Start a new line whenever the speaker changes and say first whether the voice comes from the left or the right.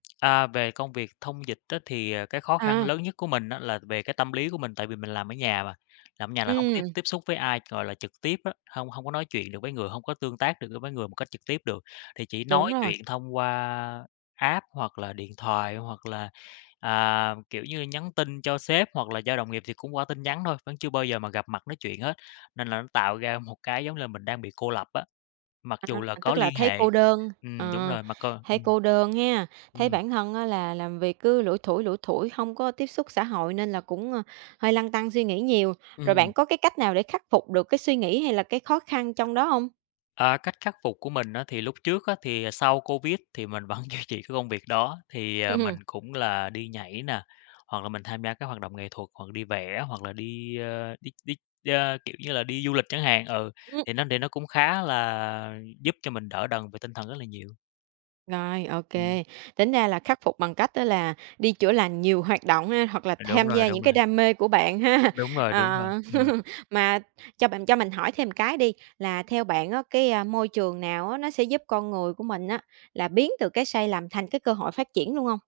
left: À, về công việc thông dịch á thì, à, cái khó khăn
right: À.
left: lớn nhất của mình á là về cái tâm lý của mình, tại vì mình làm ở nhà mà, làm ở nhà là hổng có tiếp
right: Ừm.
left: tiếp xúc với ai, gọi là, trực tiếp á, hông hông có nói chuyện được với người, hông có tương tác được, ơ, với người một cách trực tiếp được. Thì chỉ
right: Đúng
left: nói
right: rồi.
left: chuyện thông qua app, hoặc là điện thoại, hoặc là, à, kiểu như, nhắn tin cho sếp hoặc là do đồng nghiệp thì cũng qua tin nhắn thôi, vẫn chưa bao giờ mà gặp mặt nói chuyện hết. Nên là nó tạo ra một cái, giống là, mình đang bị cô lập á, mặc dù
right: À,
left: là có
right: tức là
left: liên
right: thấy cô
left: hệ.
right: đơn,
left: Ừm, đúng
right: ờ,
left: rồi, mà còn
right: thấy
left: ừm.
right: cô đơn hen? Thấy
left: Ừm.
right: bản thân á là làm việc cứ lủi thủi, lủi thủi hông có tiếp xúc xã hội nên là cũng, a, hơi lăn tăn suy nghĩ nhiều. Rồi,
left: Ừm.
right: bạn có cái cách nào để khắc phục được cái suy nghĩ hay là cái khó khăn trong đó hông?
left: À, cách khắc phục của mình á thì lúc trước á, thì, à, sau Covid thì mình vẫn duy trì cái công việc đó. Thì, ờ, mình cũng là đi nhảy nè, hoặc là mình tham gia các hoạt động nghệ thuật, hoặc là đi vẽ hoặc là đi, ờ, đi đi, ơ, kiểu như là, đi du lịch chẳng hạn. Ừ,
right: Ừm.
left: thì nó để nó cũng khá là giúp cho mình đỡ đần về tinh thần rất là nhiều.
right: Rồi, ô
left: Ừm.
right: kê, tính ra là khắc phục bằng cách á là đi chữa lành nhiều hoạt động ha? Hoặc là
left: Ừ, đúng
right: tham
left: rồi,
right: gia những
left: đúng rồi.
right: cái đam mê của bạn ha?
left: Đúng rồi, đúng rồi,
right: Ờ.
left: ừm.
right: Mà cho bạn cho mình hỏi thêm cái đi, là theo bạn á, cái, a, môi trường nào á nó sẽ giúp con người của mình á, là biến từ cái sai lầm thành cái cơ hội phát triển luôn hông?